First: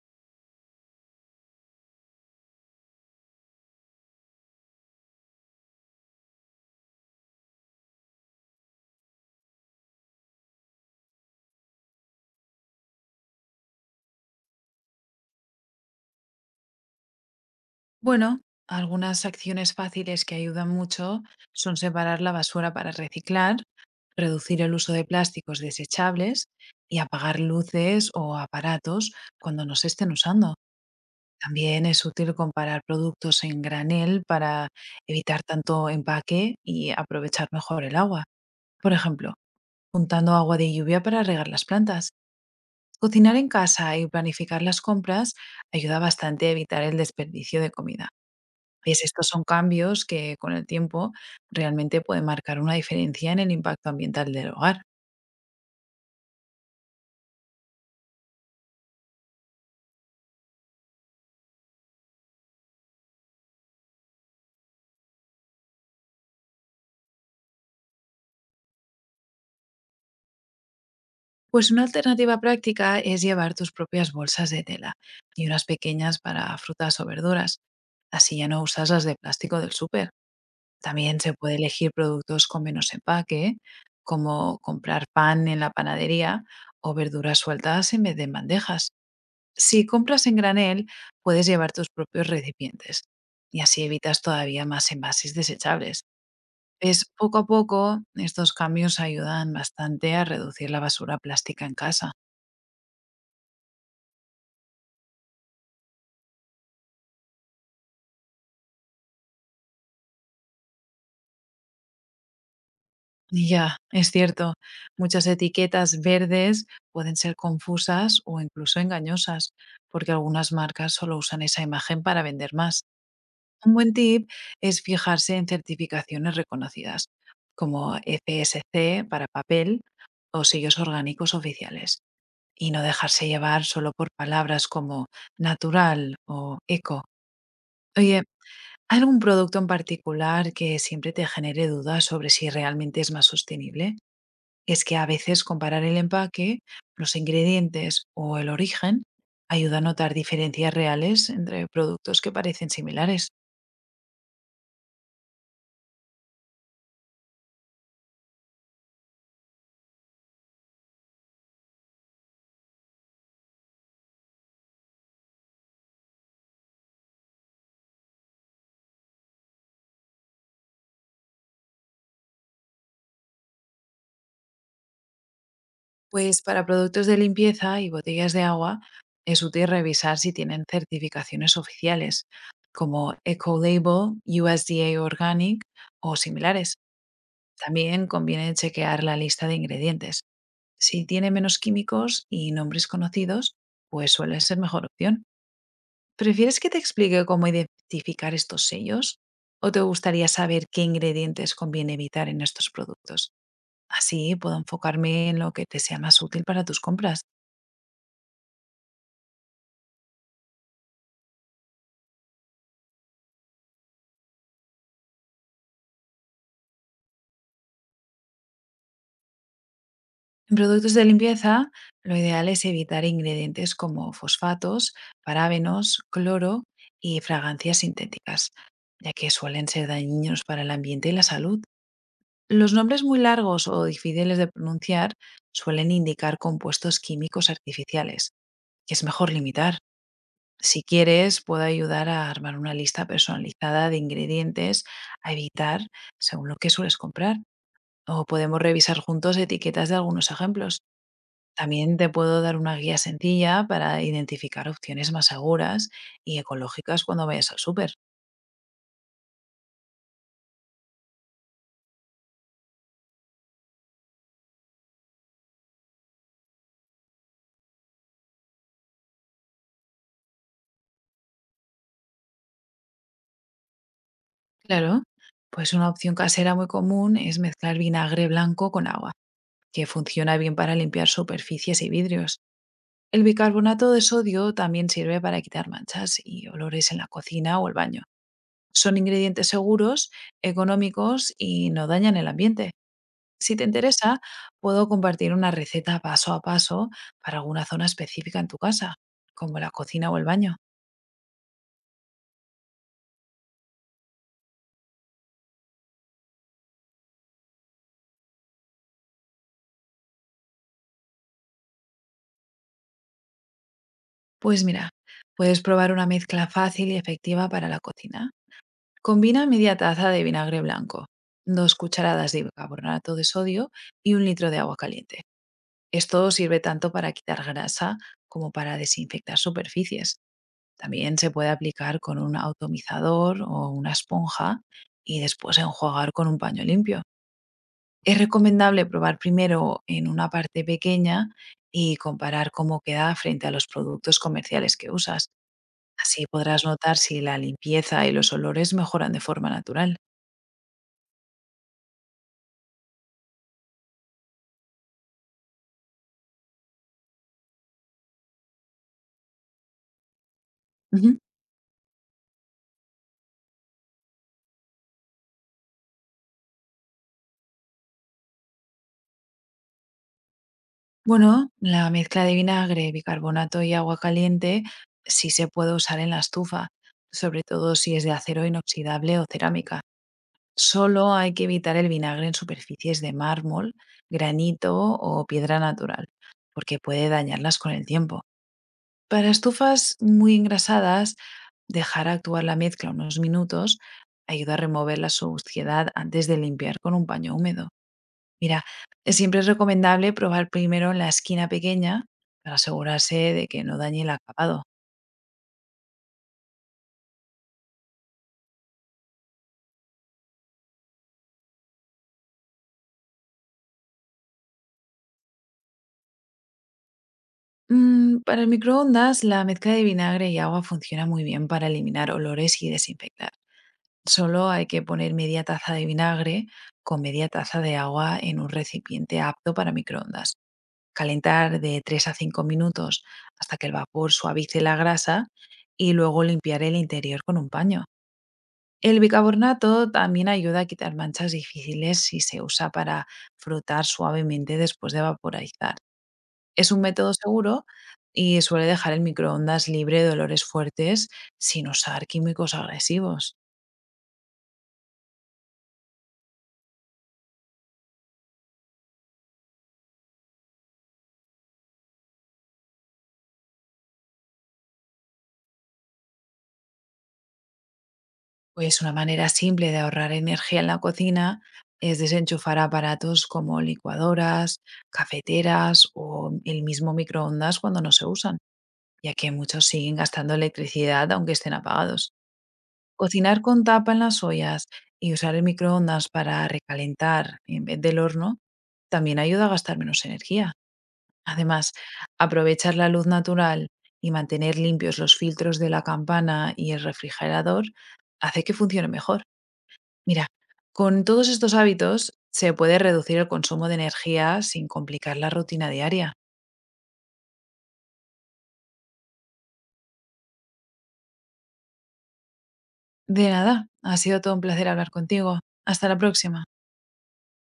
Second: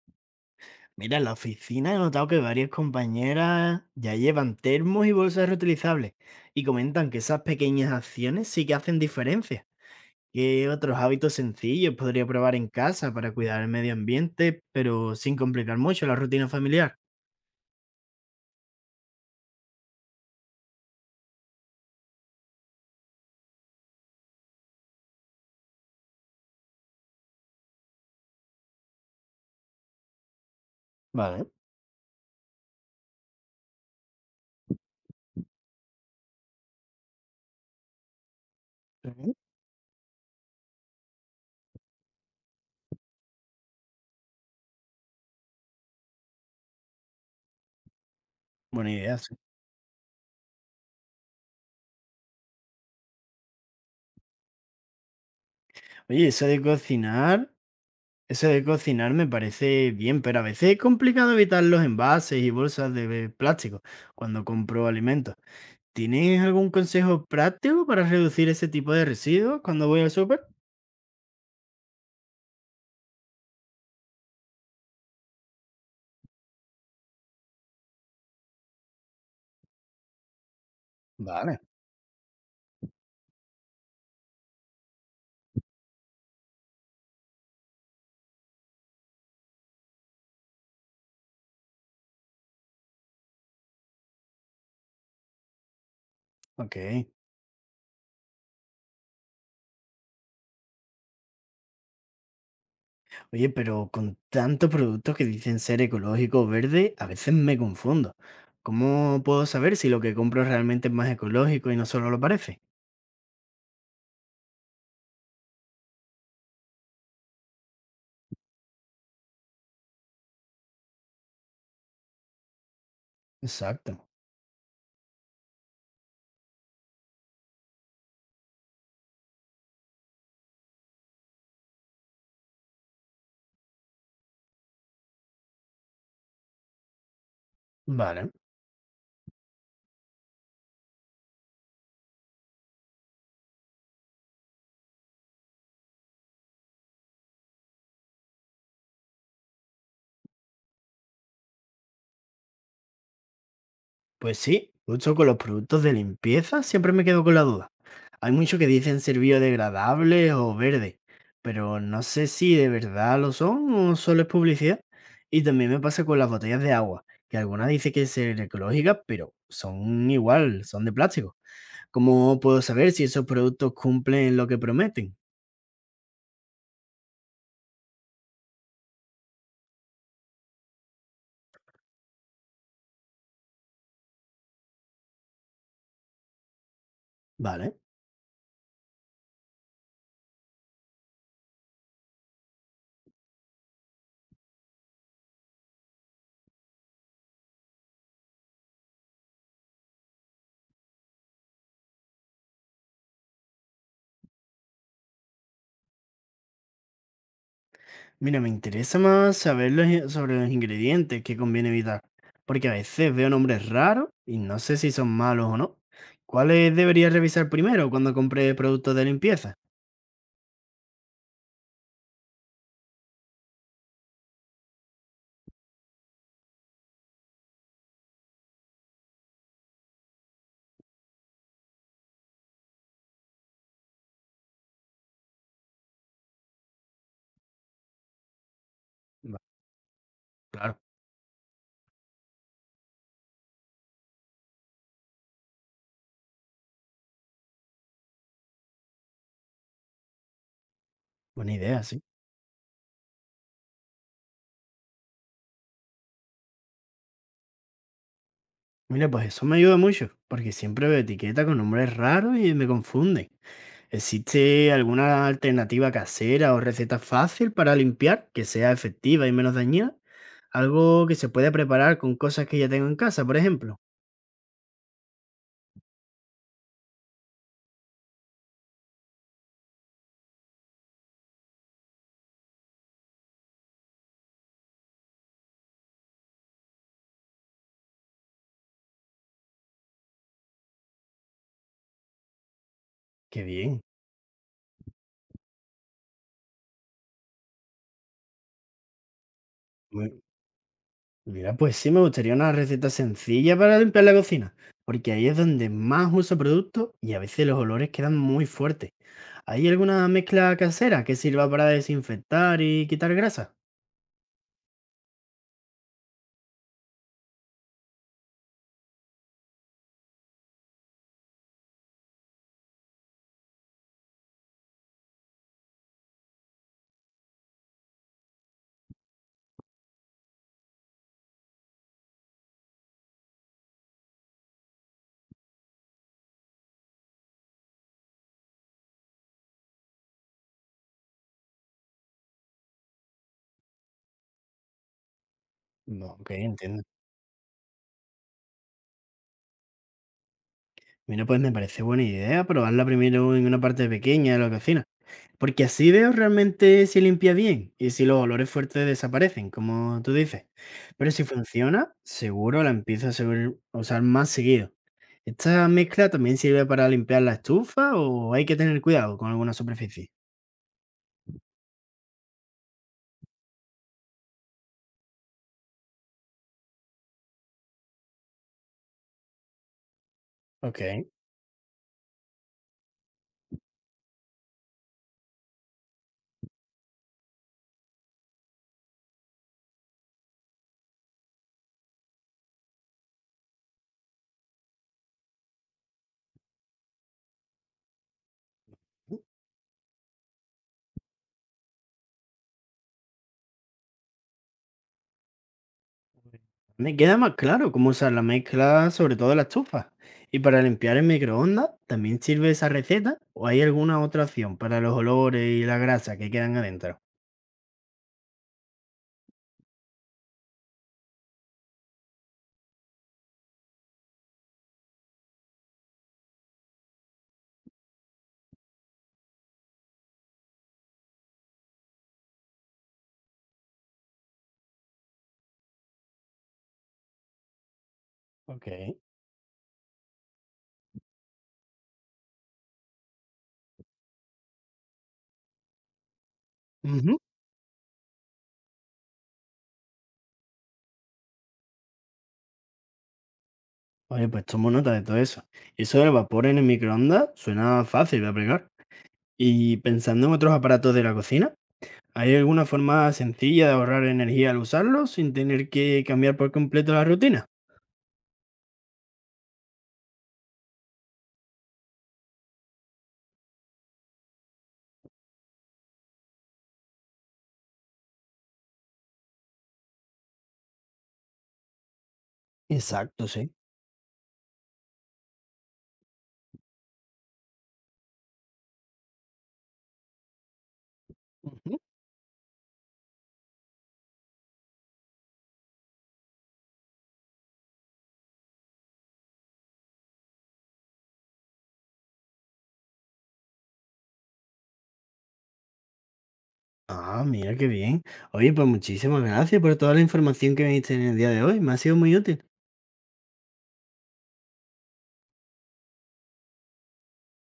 Mira, en la oficina he notado que varias compañeras ya llevan termos y bolsas reutilizables y comentan que esas pequeñas acciones sí que hacen diferencia. ¿Qué otros hábitos sencillos podría probar en casa para cuidar el medio ambiente, pero sin complicar mucho la rutina familiar? Bueno, algunas acciones fáciles que ayudan mucho son separar la basura para reciclar, reducir el uso de plásticos desechables y apagar luces o aparatos cuando no se estén usando. Vale. También es útil comparar productos en granel para evitar tanto empaque y aprovechar mejor el agua. Por ejemplo, Ujú. juntando agua de lluvia para regar las plantas. Cocinar en casa y planificar las compras ayuda bastante a evitar el desperdicio de comida. Buena Pues idea, estos sí. son cambios que con el tiempo realmente pueden marcar una diferencia en el impacto ambiental del hogar. Oye, eso de cocinar me parece bien, pero a veces es complicado evitar los envases y bolsas de plástico cuando compro alimentos. ¿Tienes algún consejo práctico para reducir ese tipo de residuos cuando voy al súper? Pues una alternativa práctica es llevar tus propias bolsas de tela y unas pequeñas para frutas o verduras. Así ya no usas las de plástico del súper. También se puede Vale. elegir productos con menos empaque, como comprar pan en la panadería o verduras sueltas en vez de en bandejas. Si compras en granel, puedes llevar tus propios recipientes y así evitas todavía más envases desechables. Ok. Es poco a poco, estos cambios ayudan bastante a reducir la basura plástica en casa. Oye, pero con tantos productos que dicen ser ecológico o verde, a veces me confundo. ¿Cómo puedo saber si lo que compro realmente es más ecológico y no solo lo parece? Y ya, es cierto, muchas etiquetas verdes pueden ser confusas o incluso engañosas, porque algunas marcas solo usan esa imagen para vender más. Un buen Exacto. tip es fijarse en certificaciones reconocidas, como FSC para papel o sellos orgánicos oficiales, y no dejarse llevar solo por palabras como natural o eco. Oye, Vale. ¿hay algún producto en particular que siempre te genere dudas sobre si realmente es más sostenible? Es que a veces comparar el empaque, los ingredientes o el origen ayuda a notar diferencias reales entre productos que parecen similares. Pues sí, justo con los productos de limpieza siempre me quedo con la duda. Hay muchos que dicen ser biodegradables o verdes, pero no sé si de verdad lo son o solo es publicidad. Y también me pasa con las botellas de agua, que algunas dicen que ser ecológicas, pero son igual, son de plástico. ¿Cómo puedo saber si esos productos cumplen lo que prometen? Pues para productos de limpieza y botellas de agua es útil revisar si tienen certificaciones oficiales como Ecolabel, USDA Organic o similares. Vale. También conviene chequear la lista de ingredientes. Si tiene menos químicos y nombres conocidos, pues suele ser mejor opción. ¿Prefieres que te explique cómo identificar estos sellos? ¿O te gustaría saber qué ingredientes conviene evitar en estos productos? Así puedo enfocarme en lo que te sea más útil para tus compras. Mira, me interesa más saber los sobre los ingredientes que conviene evitar, porque a veces veo nombres raros y no sé si son malos o no. ¿Cuáles debería revisar primero cuando compre productos de limpieza? En productos de limpieza, lo ideal es evitar ingredientes como fosfatos, parabenos, cloro y fragancias sintéticas, ya que suelen ser dañinos para el ambiente y la salud. Los nombres muy largos o difíciles de pronunciar suelen indicar compuestos químicos artificiales, que es mejor Va, limitar. claro, Si quieres, puedo ayudar a armar una lista personalizada de ingredientes a evitar según lo que sueles comprar. O podemos revisar juntos etiquetas de algunos ejemplos. buena idea, También sí. te puedo dar una guía sencilla para identificar opciones más seguras y ecológicas cuando vayas al súper. Mira, pues eso me ayuda mucho, porque siempre veo etiquetas con nombres raros y me confunden. ¿Existe alguna alternativa casera o receta fácil para limpiar que sea efectiva y menos dañina? Algo que se pueda preparar con cosas que ya tengo en casa, por ejemplo. Claro, pues una opción casera muy común es mezclar vinagre blanco con agua, que funciona bien para limpiar superficies y vidrios. El bicarbonato de sodio también sirve para quitar manchas y olores en la cocina o el baño. Son ingredientes seguros, económicos y no dañan el ambiente. Qué Si te bien. interesa, puedo compartir una receta paso a paso para alguna zona específica en tu casa, como la cocina o el baño. Mira, pues sí, me gustaría una receta sencilla para limpiar la cocina, porque ahí es donde más uso productos y a veces los olores quedan muy fuertes. ¿Hay alguna mezcla casera que sirva para desinfectar y quitar grasa? Pues mira, puedes probar una mezcla fácil y efectiva para la cocina. Combina media taza de vinagre blanco, dos cucharadas de bicarbonato de sodio y un litro de agua caliente. Esto sirve tanto para quitar grasa como para desinfectar superficies. También se puede aplicar con un atomizador o una esponja y después enjuagar con un paño limpio. Es recomendable probar primero en una parte pequeña y comparar cómo queda frente a los productos comerciales que usas. No, Así ok, podrás entiendo. notar si la limpieza y los olores mejoran de forma natural. Mira, pues me parece buena idea probarla primero en una parte pequeña de la cocina, porque así veo realmente si limpia bien y si los olores fuertes desaparecen, como tú dices. Pero Ujú. si funciona, seguro la empiezo a a usar más seguido. ¿Esta mezcla también sirve para limpiar la estufa o hay que tener cuidado con alguna superficie? Bueno, la mezcla de vinagre, bicarbonato y agua caliente sí se puede usar en la estufa, sobre todo si es de acero inoxidable o cerámica. Ok. Solo hay que evitar el vinagre en superficies de mármol, granito o piedra natural, porque puede dañarlas con el tiempo. Para estufas muy engrasadas, dejar actuar la mezcla unos minutos ayuda a remover la suciedad antes de limpiar con un paño húmedo. Mira, siempre es recomendable probar primero en la esquina pequeña para asegurarse de que no dañe el acabado. Me queda más claro cómo usar la mezcla, sobre todo la estufa. Y para limpiar el microondas, ¿también sirve esa receta? ¿O hay alguna otra opción para los olores y la grasa que quedan adentro? Mm, para el microondas, la mezcla de vinagre y agua funciona muy bien para eliminar olores y desinfectar. Solo hay que poner media taza de vinagre con media taza de agua en un recipiente apto para microondas. Calentar de 3 a 5 minutos hasta que el vapor suavice la grasa y luego limpiar el interior con un paño. Ok. El bicarbonato también ayuda a quitar manchas difíciles si se usa para frotar suavemente después de vaporizar. Es un método Ujú. seguro y suele dejar el microondas libre de olores fuertes sin usar químicos agresivos. Oye, pues tomo nota de todo eso. Eso del vapor en el microondas suena fácil de aplicar. Y pensando en otros aparatos de la cocina, ¿hay alguna forma sencilla de ahorrar energía al usarlo sin tener que cambiar por completo la rutina? Pues una manera simple de ahorrar energía en la cocina es desenchufar aparatos como licuadoras, cafeteras o el mismo microondas cuando no se usan, ya que muchos siguen gastando electricidad aunque estén apagados. Exacto, Cocinar sí. con tapa en las ollas y usar el microondas para recalentar en vez del horno también ayuda a gastar menos energía. Además, Ujú. aprovechar la luz natural y mantener limpios los filtros de la campana y el refrigerador hace que funcione mejor. Mira, con todos estos hábitos se puede reducir el consumo de energía sin complicar la rutina diaria. Ah, mira qué bien. Oye, pues muchísimas gracias por toda la información que me diste en el día de hoy. Me ha sido muy útil. De nada, ha sido todo un placer hablar contigo. Hasta la próxima.